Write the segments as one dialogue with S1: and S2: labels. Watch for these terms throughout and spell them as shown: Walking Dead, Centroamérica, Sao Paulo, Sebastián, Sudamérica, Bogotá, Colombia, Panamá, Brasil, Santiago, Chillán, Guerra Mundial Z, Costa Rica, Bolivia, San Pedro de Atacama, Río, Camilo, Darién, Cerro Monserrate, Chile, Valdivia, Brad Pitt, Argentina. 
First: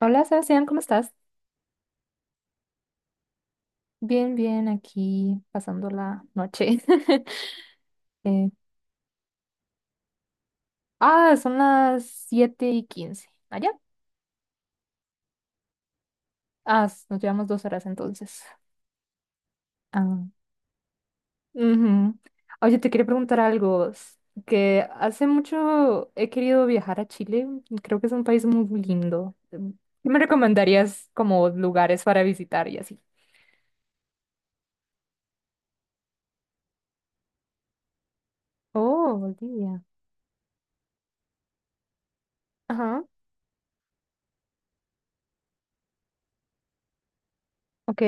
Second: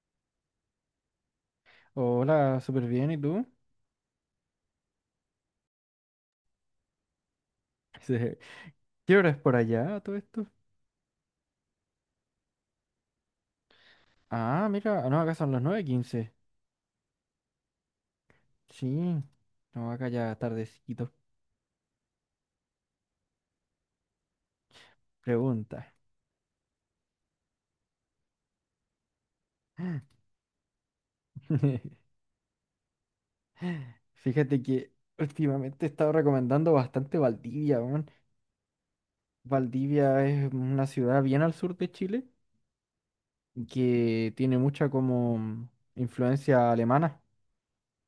S1: Hola, Sebastián, ¿cómo estás?
S2: Hola, súper bien, ¿y tú?
S1: Bien, bien, aquí pasando la noche.
S2: Dice,
S1: Eh,
S2: ¿qué hora es por allá todo esto?
S1: son las 7:15. ¿Allá?
S2: Ah, mira, no, acá son las 9:15.
S1: Ah, nos llevamos 2 horas entonces.
S2: Sí, no, acá
S1: Ah,
S2: ya tardecito.
S1: ujú. Oye, te quería preguntar algo. Que hace
S2: Pregunta.
S1: mucho he querido viajar a Chile. Creo que es un país muy lindo. ¿Qué me recomendarías como lugares para visitar y así?
S2: Fíjate que últimamente he estado recomendando bastante Valdivia, weón.
S1: Oh, Bolivia.
S2: Valdivia es una ciudad bien al sur de Chile
S1: Ajá.
S2: que tiene mucha como influencia alemana.
S1: Ok,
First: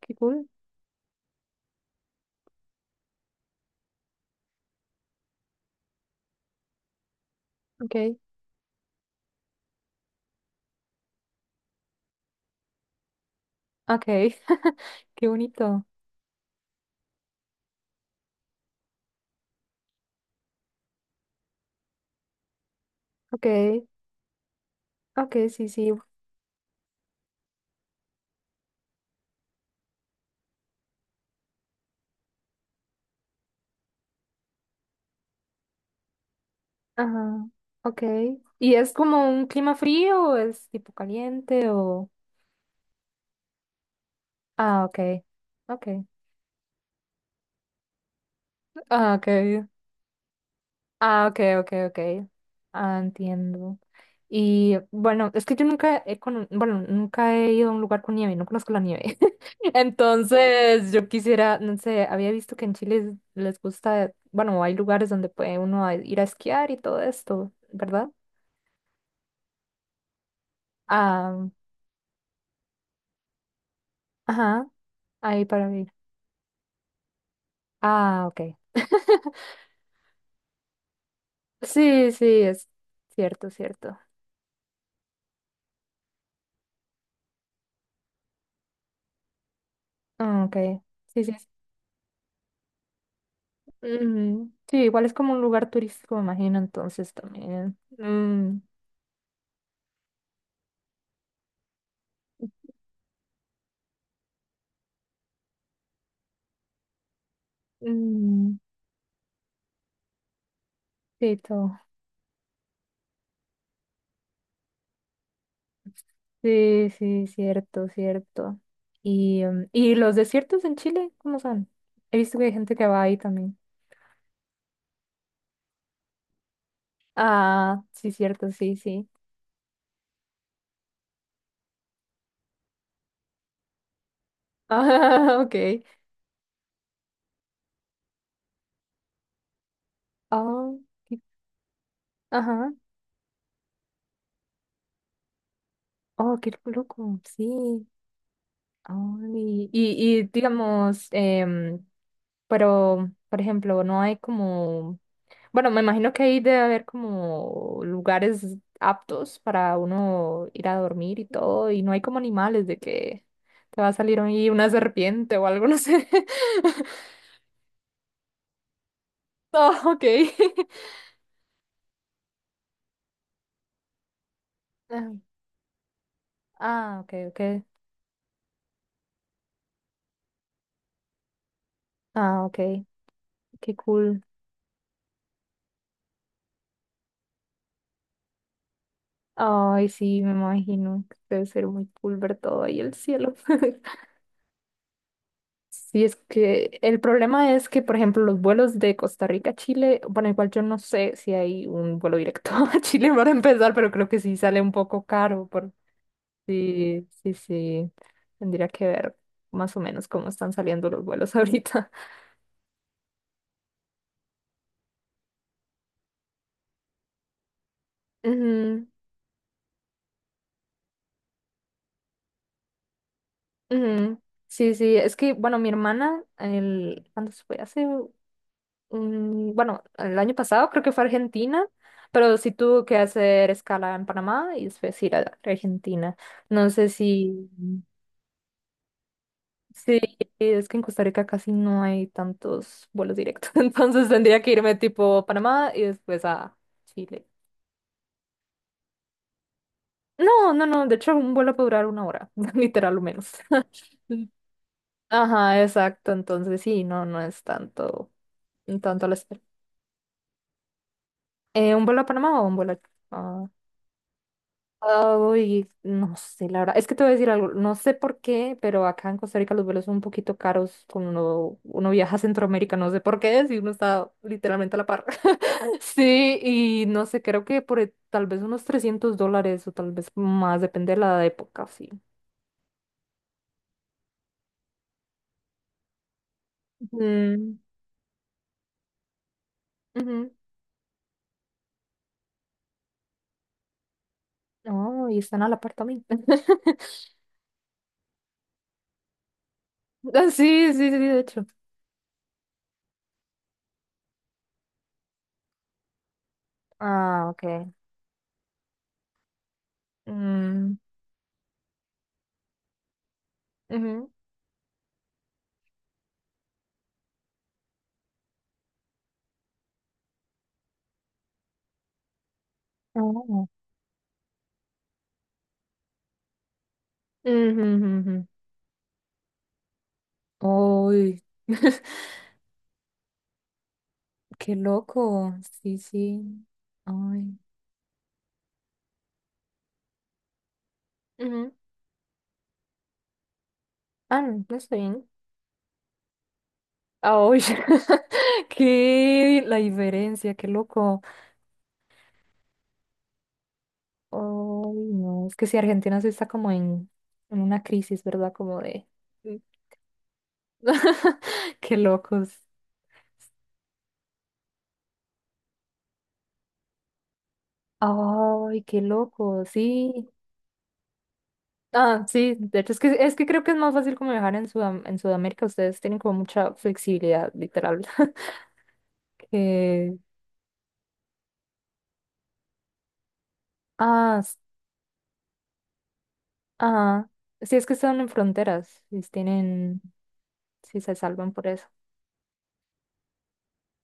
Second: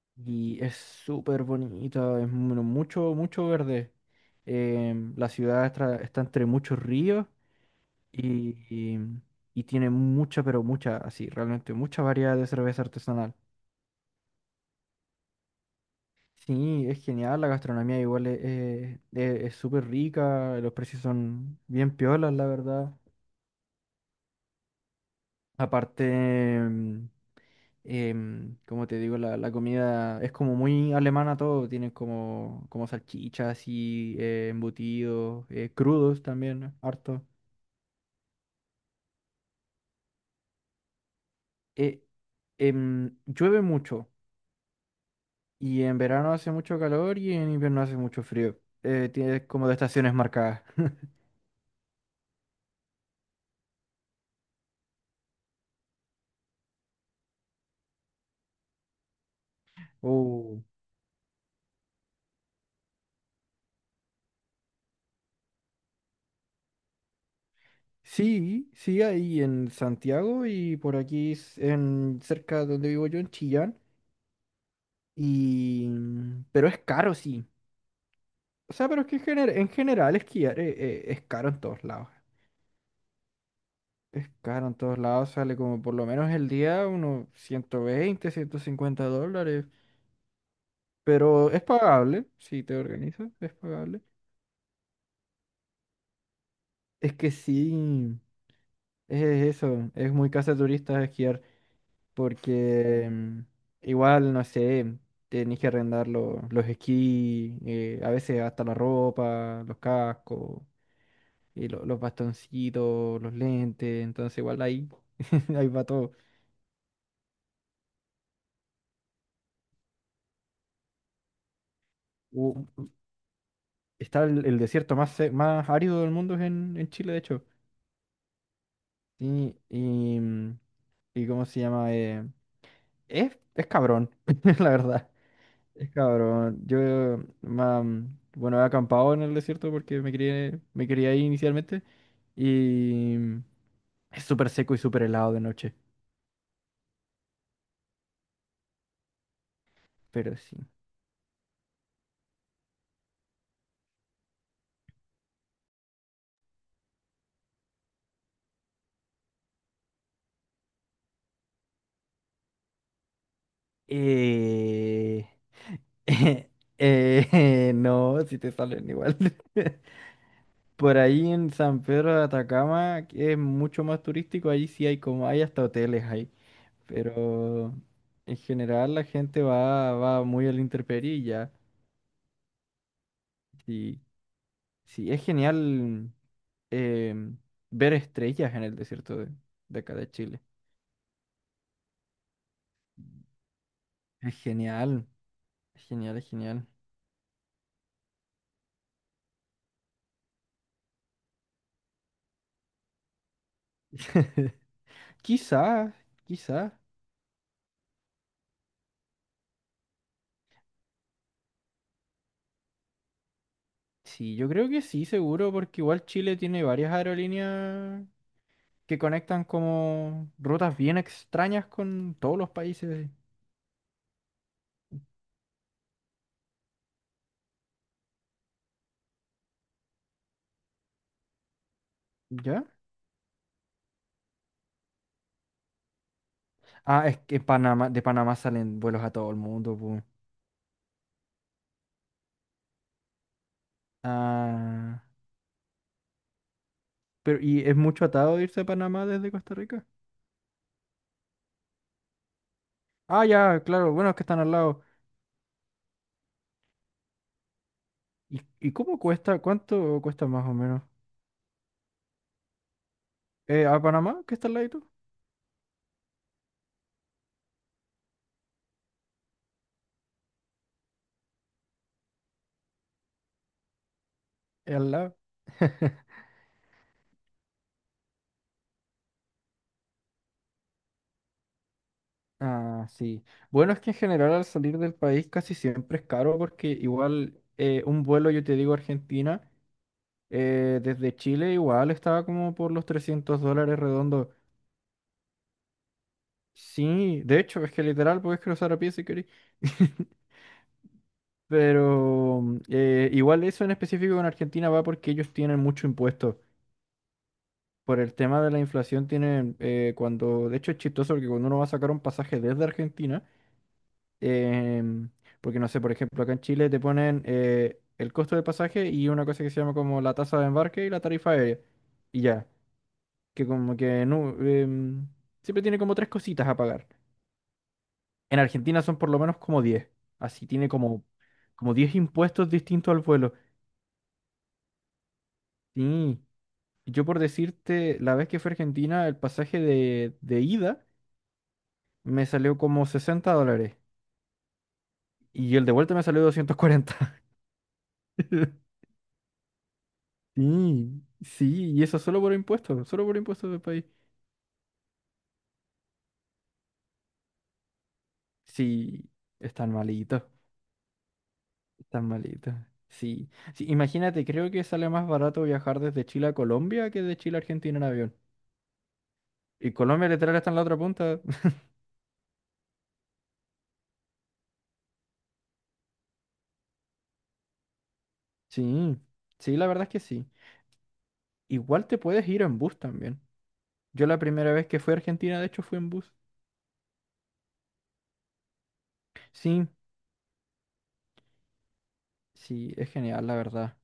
S1: qué cool.
S2: Y es súper bonita, es mucho, mucho verde. La ciudad está entre muchos ríos,
S1: Ok.
S2: y, y, y tiene mucha, pero mucha, así, realmente mucha variedad de cerveza artesanal.
S1: Ok. Qué bonito.
S2: Sí, es genial, la gastronomía igual es súper rica, los precios son bien piolas, la verdad.
S1: Ok. Ok, sí, sí.
S2: Aparte, em, como te digo, la comida es como muy alemana todo, tienen como salchichas y embutidos, crudos también, harto.
S1: Ajá. Ok. ¿Y es como un clima frío o es tipo caliente
S2: Eh,
S1: o...?
S2: Llueve mucho
S1: Ah, ok.
S2: y
S1: Ok.
S2: en verano hace mucho calor y en invierno hace mucho frío.
S1: Ah, ok.
S2: Tiene como de estaciones marcadas.
S1: Ah, ok, ok, ok. Ah, entiendo. Y bueno, es que yo nunca he cono- bueno, nunca he ido a un lugar con nieve, no conozco la nieve.
S2: Oh.
S1: Entonces, yo quisiera, no sé, había visto que en Chile les gusta, bueno, hay lugares donde puede uno ir a esquiar y todo esto, ¿verdad?
S2: Sí, sí, ahí en Santiago y por aquí
S1: Ah,
S2: en cerca donde vivo yo, en Chillán.
S1: ajá, ahí para mí.
S2: Y... Pero es caro, sí.
S1: Ah, ok.
S2: O sea, pero es que en general esquiar es caro en todos lados.
S1: Sí, sí, es cierto, cierto.
S2: Es caro en todos lados, sale como por lo menos el día unos 120, $150.
S1: Ah, ok. Sí, sí.
S2: Pero es pagable, si te organizas, es pagable.
S1: Ujú. Sí, igual es como un lugar turístico, me imagino, entonces
S2: Es que
S1: también.
S2: sí,
S1: Mm,
S2: es eso, es muy casa de turistas esquiar, porque igual, no sé, tenés que arrendar los esquís, a veces
S1: mm,
S2: hasta la ropa, los cascos,
S1: sí,
S2: y
S1: todo.
S2: los bastoncitos, los lentes, entonces igual ahí, ahí va todo.
S1: Sí, sí, cierto, cierto. Y, em, ¿y los desiertos en Chile? ¿Cómo son? He visto que hay
S2: U-
S1: gente que va ahí también.
S2: Está el desierto más árido del mundo es en Chile, de hecho.
S1: Ah, sí, cierto, sí, sí.
S2: Sí, y, y ¿cómo se llama? Es cabrón, la verdad.
S1: Ah, ok.
S2: Es cabrón. Yo, ma- bueno, he acampado en el desierto porque me quería,
S1: Ah,
S2: me quería
S1: qué-
S2: ahí inicialmente
S1: ajá.
S2: y es súper seco y súper helado de noche,
S1: Oh, qué loco. Sí. Ay, y
S2: pero sí.
S1: digamos, pero, por ejemplo, no hay como, bueno, me imagino que ahí debe haber como lugares aptos para uno ir a dormir y todo, y no hay como animales de que te va a salir ahí una
S2: Eh,
S1: serpiente o algo, no sé.
S2: No, si te salen igual.
S1: Oh, ok.
S2: Por ahí en San Pedro de Atacama, que es mucho más turístico, ahí sí hay
S1: Ah,
S2: como, hay hasta hoteles ahí.
S1: ah, ok, ok.
S2: Pero en general la gente va muy al intemperie y ya.
S1: Ah, ok. Qué
S2: Sí,
S1: cool.
S2: sí, es genial, em, ver estrellas en el desierto de
S1: Ay,
S2: acá de
S1: sí, me
S2: Chile.
S1: imagino. Que debe ser muy cool ver todo ahí el cielo.
S2: Es genial, es
S1: Sí, es
S2: genial, es genial.
S1: que el problema es que, por ejemplo, los vuelos de Costa Rica a Chile, bueno, igual yo no sé si hay un vuelo directo a Chile para empezar, pero creo que sí sale un poco caro. Por...
S2: Quizás, quizás.
S1: Sí, sí, sí. Tendría que ver más o menos cómo están saliendo los vuelos ahorita.
S2: Sí, yo creo que sí, seguro, porque igual Chile tiene varias aerolíneas
S1: Ujú,
S2: que conectan como rutas bien extrañas con todos los países,
S1: ujú. Sí, sí, es que, bueno, mi hermana, ¿cuándo se fue? Hace bueno, el año pasado creo que fue a Argentina, pero sí
S2: ¿ya?
S1: tuvo que hacer escala en Panamá y después ir a Argentina. No sé
S2: Ah, es que
S1: si,
S2: Panamá, de Panamá salen vuelos a todo el mundo,
S1: sí,
S2: pues.
S1: es que en Costa Rica casi no hay tantos vuelos directos, entonces tendría que irme
S2: Ah,
S1: tipo Panamá y después a Chile.
S2: pero ¿y es mucho atado irse a Panamá desde Costa Rica?
S1: No, no, no, de hecho un vuelo puede durar una hora, literal o
S2: Ah,
S1: menos.
S2: ya, claro, bueno, es que están al lado.
S1: Ajá, exacto, entonces sí, no, no es tanto,
S2: ¿Y cómo
S1: tanto la
S2: cuesta?
S1: espera.
S2: ¿Cuánto cuesta más o menos?
S1: ¿Un vuelo a Panamá o un vuelo a...
S2: ¿A Panamá? ¿Qué está al lado?
S1: Ay, no sé, la verdad. Es que te voy a decir algo. No sé por qué, pero acá en Costa Rica los vuelos son un poquito caros cuando uno viaja a Centroamérica. No sé por qué, si uno está literalmente a la
S2: Al
S1: par.
S2: lado.
S1: Sí, y no sé, creo que tal vez unos $300 o tal vez más, depende de la época, sí.
S2: Ah, sí. Bueno, es que en general al salir del país casi siempre es caro porque igual
S1: Mm,
S2: un vuelo, yo te digo, a Argentina,
S1: ujú.
S2: desde Chile igual estaba como por los $300 redondo.
S1: No, y están a la par también.
S2: Sí, de hecho, es que literal podés cruzar a pie si querés.
S1: Ah, sí, sí, sí, de hecho.
S2: Pero igual eso en específico con Argentina va porque ellos tienen mucho impuesto.
S1: Ah, ok.
S2: Por el tema de la inflación tienen, cuando, de hecho
S1: Mm,
S2: es chistoso porque cuando uno va a sacar un pasaje desde Argentina,
S1: ujú.
S2: em, porque no sé, por ejemplo, acá en Chile te ponen el costo del pasaje y una cosa que se llama como la tasa de embarque y la tarifa aérea. Y ya, que
S1: Oh.
S2: como que no, siempre tiene como tres cositas a pagar.
S1: Ujú, ujú,
S2: En Argentina son por lo menos como 10, así tiene
S1: ujú.
S2: como,
S1: Uy.
S2: como 10 impuestos distintos al vuelo.
S1: Qué loco. Sí,
S2: Sí,
S1: sí.
S2: yo por
S1: Ay.
S2: decirte, la vez que fui a Argentina, el pasaje de ida
S1: Ujú.
S2: me salió como $60
S1: Ah, no, no está bien.
S2: y el de vuelta me salió 240.
S1: Ah, uy. Qué la diferencia, qué loco.
S2: Sí, sí, y eso solo por impuestos del país.
S1: Ay, no. Es que si Argentina sí está como en una crisis, ¿verdad? Como de.
S2: Sí, están malitos,
S1: Qué
S2: están
S1: locos.
S2: malitos. Sí, sí, imagínate, creo que sale más barato viajar desde Chile a Colombia que de Chile a Argentina en avión.
S1: Ay, qué loco.
S2: Y
S1: Sí.
S2: Colombia literal está en la otra punta.
S1: Ah, sí. De hecho, es que creo que es más fácil como viajar en en Sudamérica. Ustedes tienen como mucha flexibilidad, literal.
S2: Sí, sí, la verdad es
S1: Que.
S2: que sí. Igual te puedes ir en bus también. Yo la
S1: Ah,
S2: primera vez que fui a Argentina, de hecho, fui en bus.
S1: ajá. Sí, es que están en fronteras, si
S2: Sí,
S1: tienen, si se salvan por eso.
S2: sí, es genial, la verdad.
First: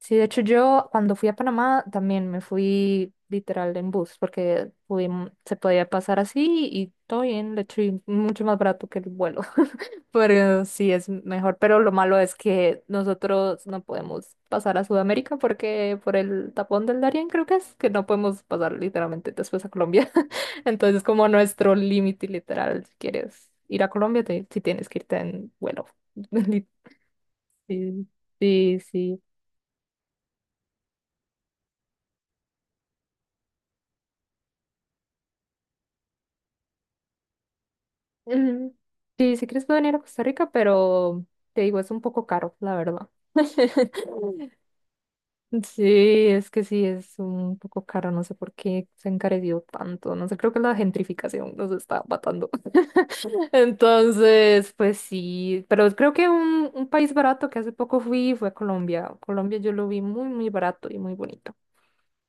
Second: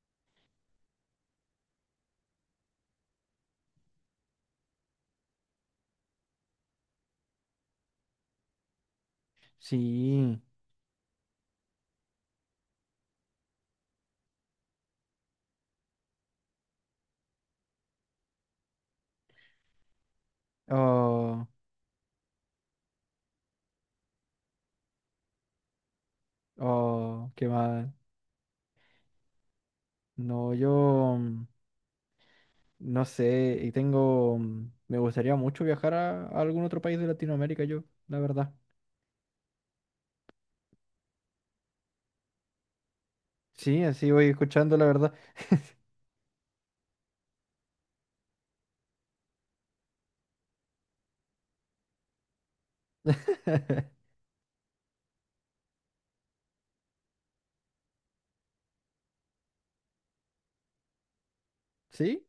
S1: Sí, de hecho yo cuando fui a Panamá también me fui literal en bus porque se podía pasar así y todo bien, de hecho y mucho más barato que el vuelo.
S2: Sí.
S1: Pero sí es mejor, pero lo malo es que nosotros no podemos pasar a Sudamérica porque por el tapón del Darién creo que es que no podemos pasar literalmente después a Colombia. Entonces es como
S2: Oh,
S1: nuestro límite literal. Si quieres ir a Colombia, si tienes que irte en vuelo. Li-
S2: oh, qué mal.
S1: Sí, sí, sí.
S2: No, yo. No sé, y tengo, me gustaría mucho viajar a algún otro país de Latinoamérica yo, la verdad.
S1: Mm, sí, si quieres puedo venir a Costa Rica, pero te digo, es un poco caro, la verdad.
S2: Sí, así voy escuchando la verdad.
S1: Sí, es que sí, es un poco caro, no sé por qué se ha encarecido tanto, no sé, creo que la gentrificación nos está matando. Entonces, pues sí, pero creo que un país barato que hace poco fui fue a Colombia. Colombia yo lo vi muy, muy barato y muy bonito.
S2: ¿Sí?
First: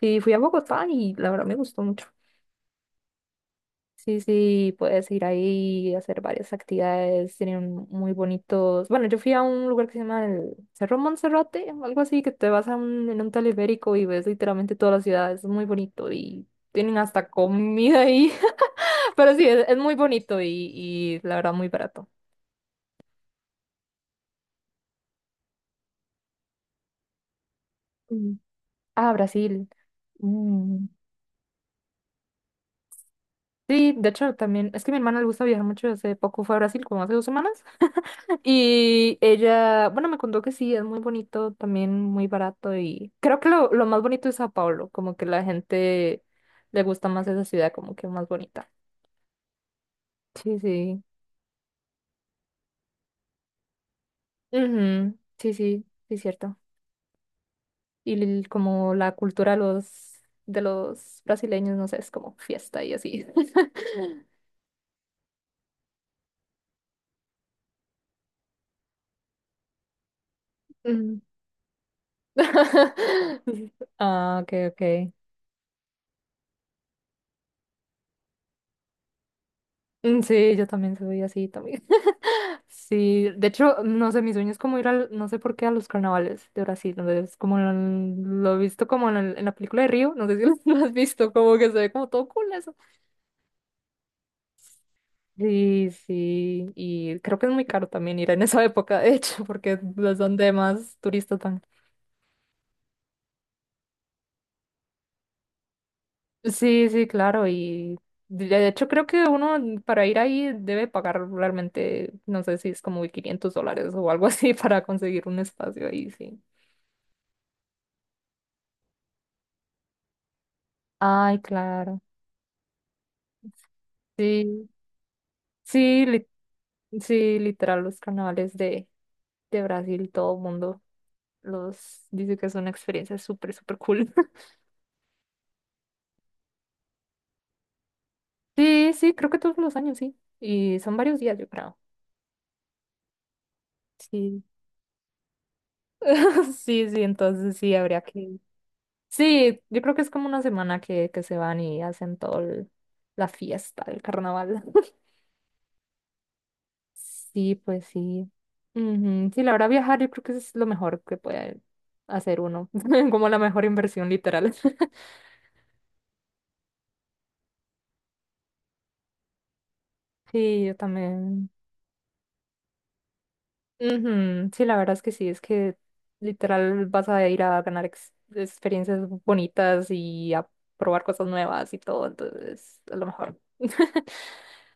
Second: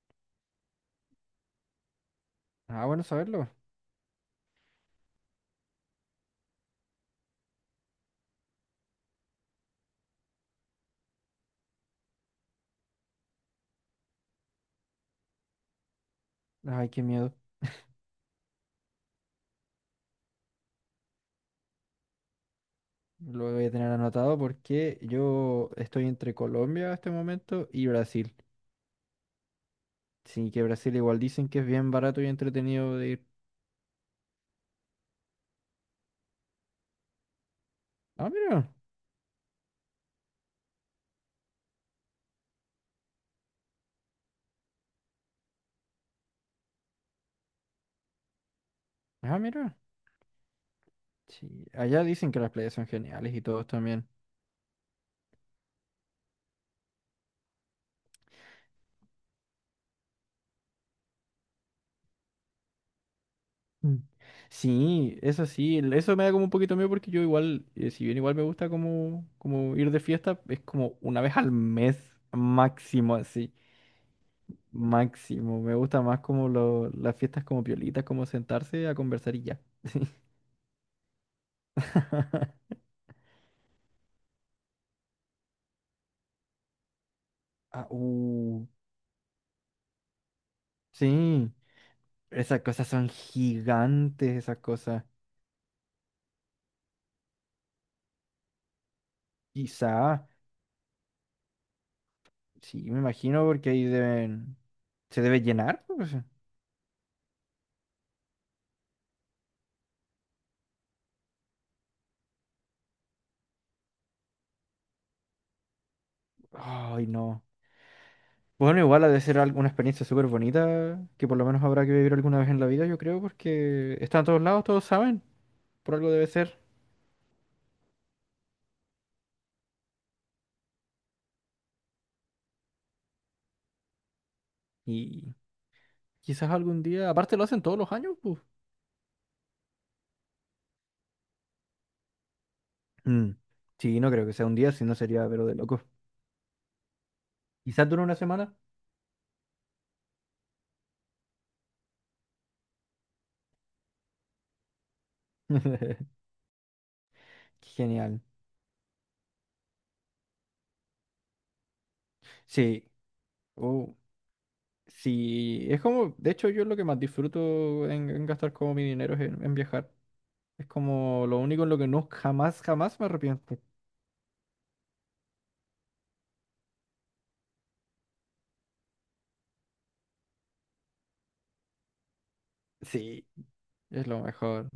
S1: Sí, fui a Bogotá y la verdad me gustó mucho.
S2: Ah, bueno, saberlo.
S1: Sí, sí, puedes ir ahí y hacer varias actividades, tienen muy bonitos. Bueno, yo fui a un lugar que se llama el Cerro Monserrate, algo así, que te vas a en un teleférico y ves literalmente toda la ciudad, es muy bonito y
S2: Ay,
S1: tienen
S2: qué
S1: hasta
S2: miedo.
S1: comida ahí, pero sí, es muy bonito y la verdad muy barato.
S2: Lo voy a tener anotado porque yo estoy entre Colombia en este momento y Brasil.
S1: Mm. Ah, Brasil.
S2: Sí, que
S1: Mm.
S2: Brasil igual dicen que es bien barato y entretenido de ir.
S1: Sí, de hecho también, es que a mi hermana le gusta viajar mucho, hace poco fue a Brasil, como hace 2 semanas.
S2: Ah, mira.
S1: Y ella, bueno, me contó que sí, es muy bonito, también muy barato y creo que lo más bonito es Sao Paulo, como que la gente le gusta más esa ciudad, como que más bonita.
S2: Ah, mira.
S1: Sí, sí.
S2: Sí, allá dicen que las playas son geniales y todos también.
S1: Ujú, sí, sí, sí, cierto. Y como la cultura de los brasileños, no sé, es como fiesta y así.
S2: Mm. Sí, eso sí, eso me da como un poquito miedo porque yo igual, si bien igual me gusta como ir de fiesta, es como
S1: Ujú.
S2: una vez al mes máximo, así,
S1: Ah, ok, ok.
S2: máximo. Me gusta más como las fiestas como piolitas, como sentarse a conversar y ya.
S1: Mm, sí, yo también soy así, también. Sí, de hecho, no sé, mi sueño es como ir al, no sé por qué, a los carnavales de Brasil, donde es como
S2: Ah,
S1: lo he
S2: uh,
S1: visto como en, en la película de Río, no sé si lo lo has visto,
S2: Sí,
S1: como que se ve como todo cool
S2: esas
S1: eso.
S2: cosas son gigantes, esas cosas.
S1: Sí, sí, y creo que es muy caro también ir en esa época, de hecho, porque es
S2: Quizá,
S1: donde más turistas van.
S2: sí, me imagino porque ahí deben, se debe llenar, pues.
S1: Sí, sí, claro, y de hecho creo que uno para ir ahí debe pagar realmente, no sé si es como $500 o algo así para conseguir un espacio ahí, sí.
S2: Ay, no. Bueno, igual ha de ser alguna experiencia súper bonita, que por
S1: Ay,
S2: lo menos habrá que
S1: claro.
S2: vivir alguna vez en la vida, yo creo, porque está en todos lados,
S1: Sí,
S2: todos saben, por
S1: sí,
S2: algo debe ser.
S1: sí, literal, los carnavales de Brasil, todo el mundo los dice que es una experiencia súper, súper cool.
S2: Y quizás algún día, aparte lo hacen todos los años, pues.
S1: Sí, sí, creo que todos los años, sí. Y son varios días, yo creo.
S2: Mm, sí, no creo que
S1: Sí,
S2: sea un día, si no sería, pero de locos.
S1: sí, sí, entonces sí,
S2: Quizás
S1: habría
S2: dure una
S1: que...
S2: semana.
S1: Sí, yo creo que es como una semana que se van y hacen todo la fiesta del carnaval. Sí, pues
S2: Genial.
S1: sí. Ujú, sí, la verdad, viajar yo creo que es lo mejor que puede hacer uno,
S2: Sí,
S1: como la mejor
S2: oh,
S1: inversión, literal.
S2: sí, es como, de hecho, yo lo que más disfruto en gastar como mi dinero es en viajar.
S1: Sí,
S2: Es
S1: yo
S2: como lo
S1: también.
S2: único en lo que no jamás, jamás me arrepiento.
S1: Ujú, sí, la verdad es que sí, es que literal vas a ir a ganar experiencias bonitas y a probar cosas nuevas y todo, entonces a lo
S2: Sí,
S1: mejor.
S2: es lo mejor.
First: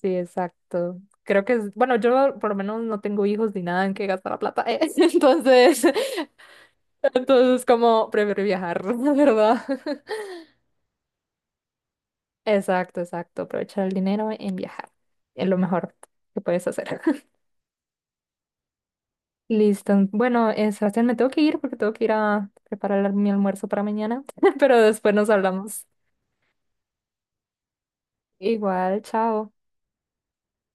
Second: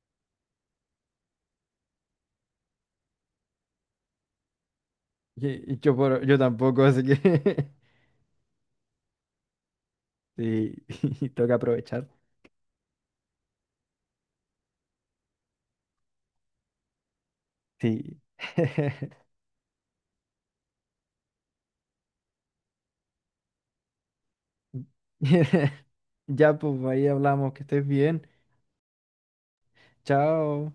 S1: Sí, exacto. Creo que es, bueno, yo por lo menos no tengo hijos ni nada en que gastar la plata,
S2: Y
S1: entonces,
S2: yo, yo tampoco, así que
S1: entonces como prefiero viajar, la verdad.
S2: sí, toca aprovechar.
S1: Exacto, exacto. Aprovechar el dinero en viajar. Es lo mejor que puedes hacer.
S2: Sí.
S1: Listo. Bueno, Sebastián, me tengo que ir porque tengo que ir a preparar mi almuerzo para mañana, pero después nos hablamos.
S2: Ya, pues ahí hablamos, que estés bien.
S1: Igual, chao.
S2: Chao.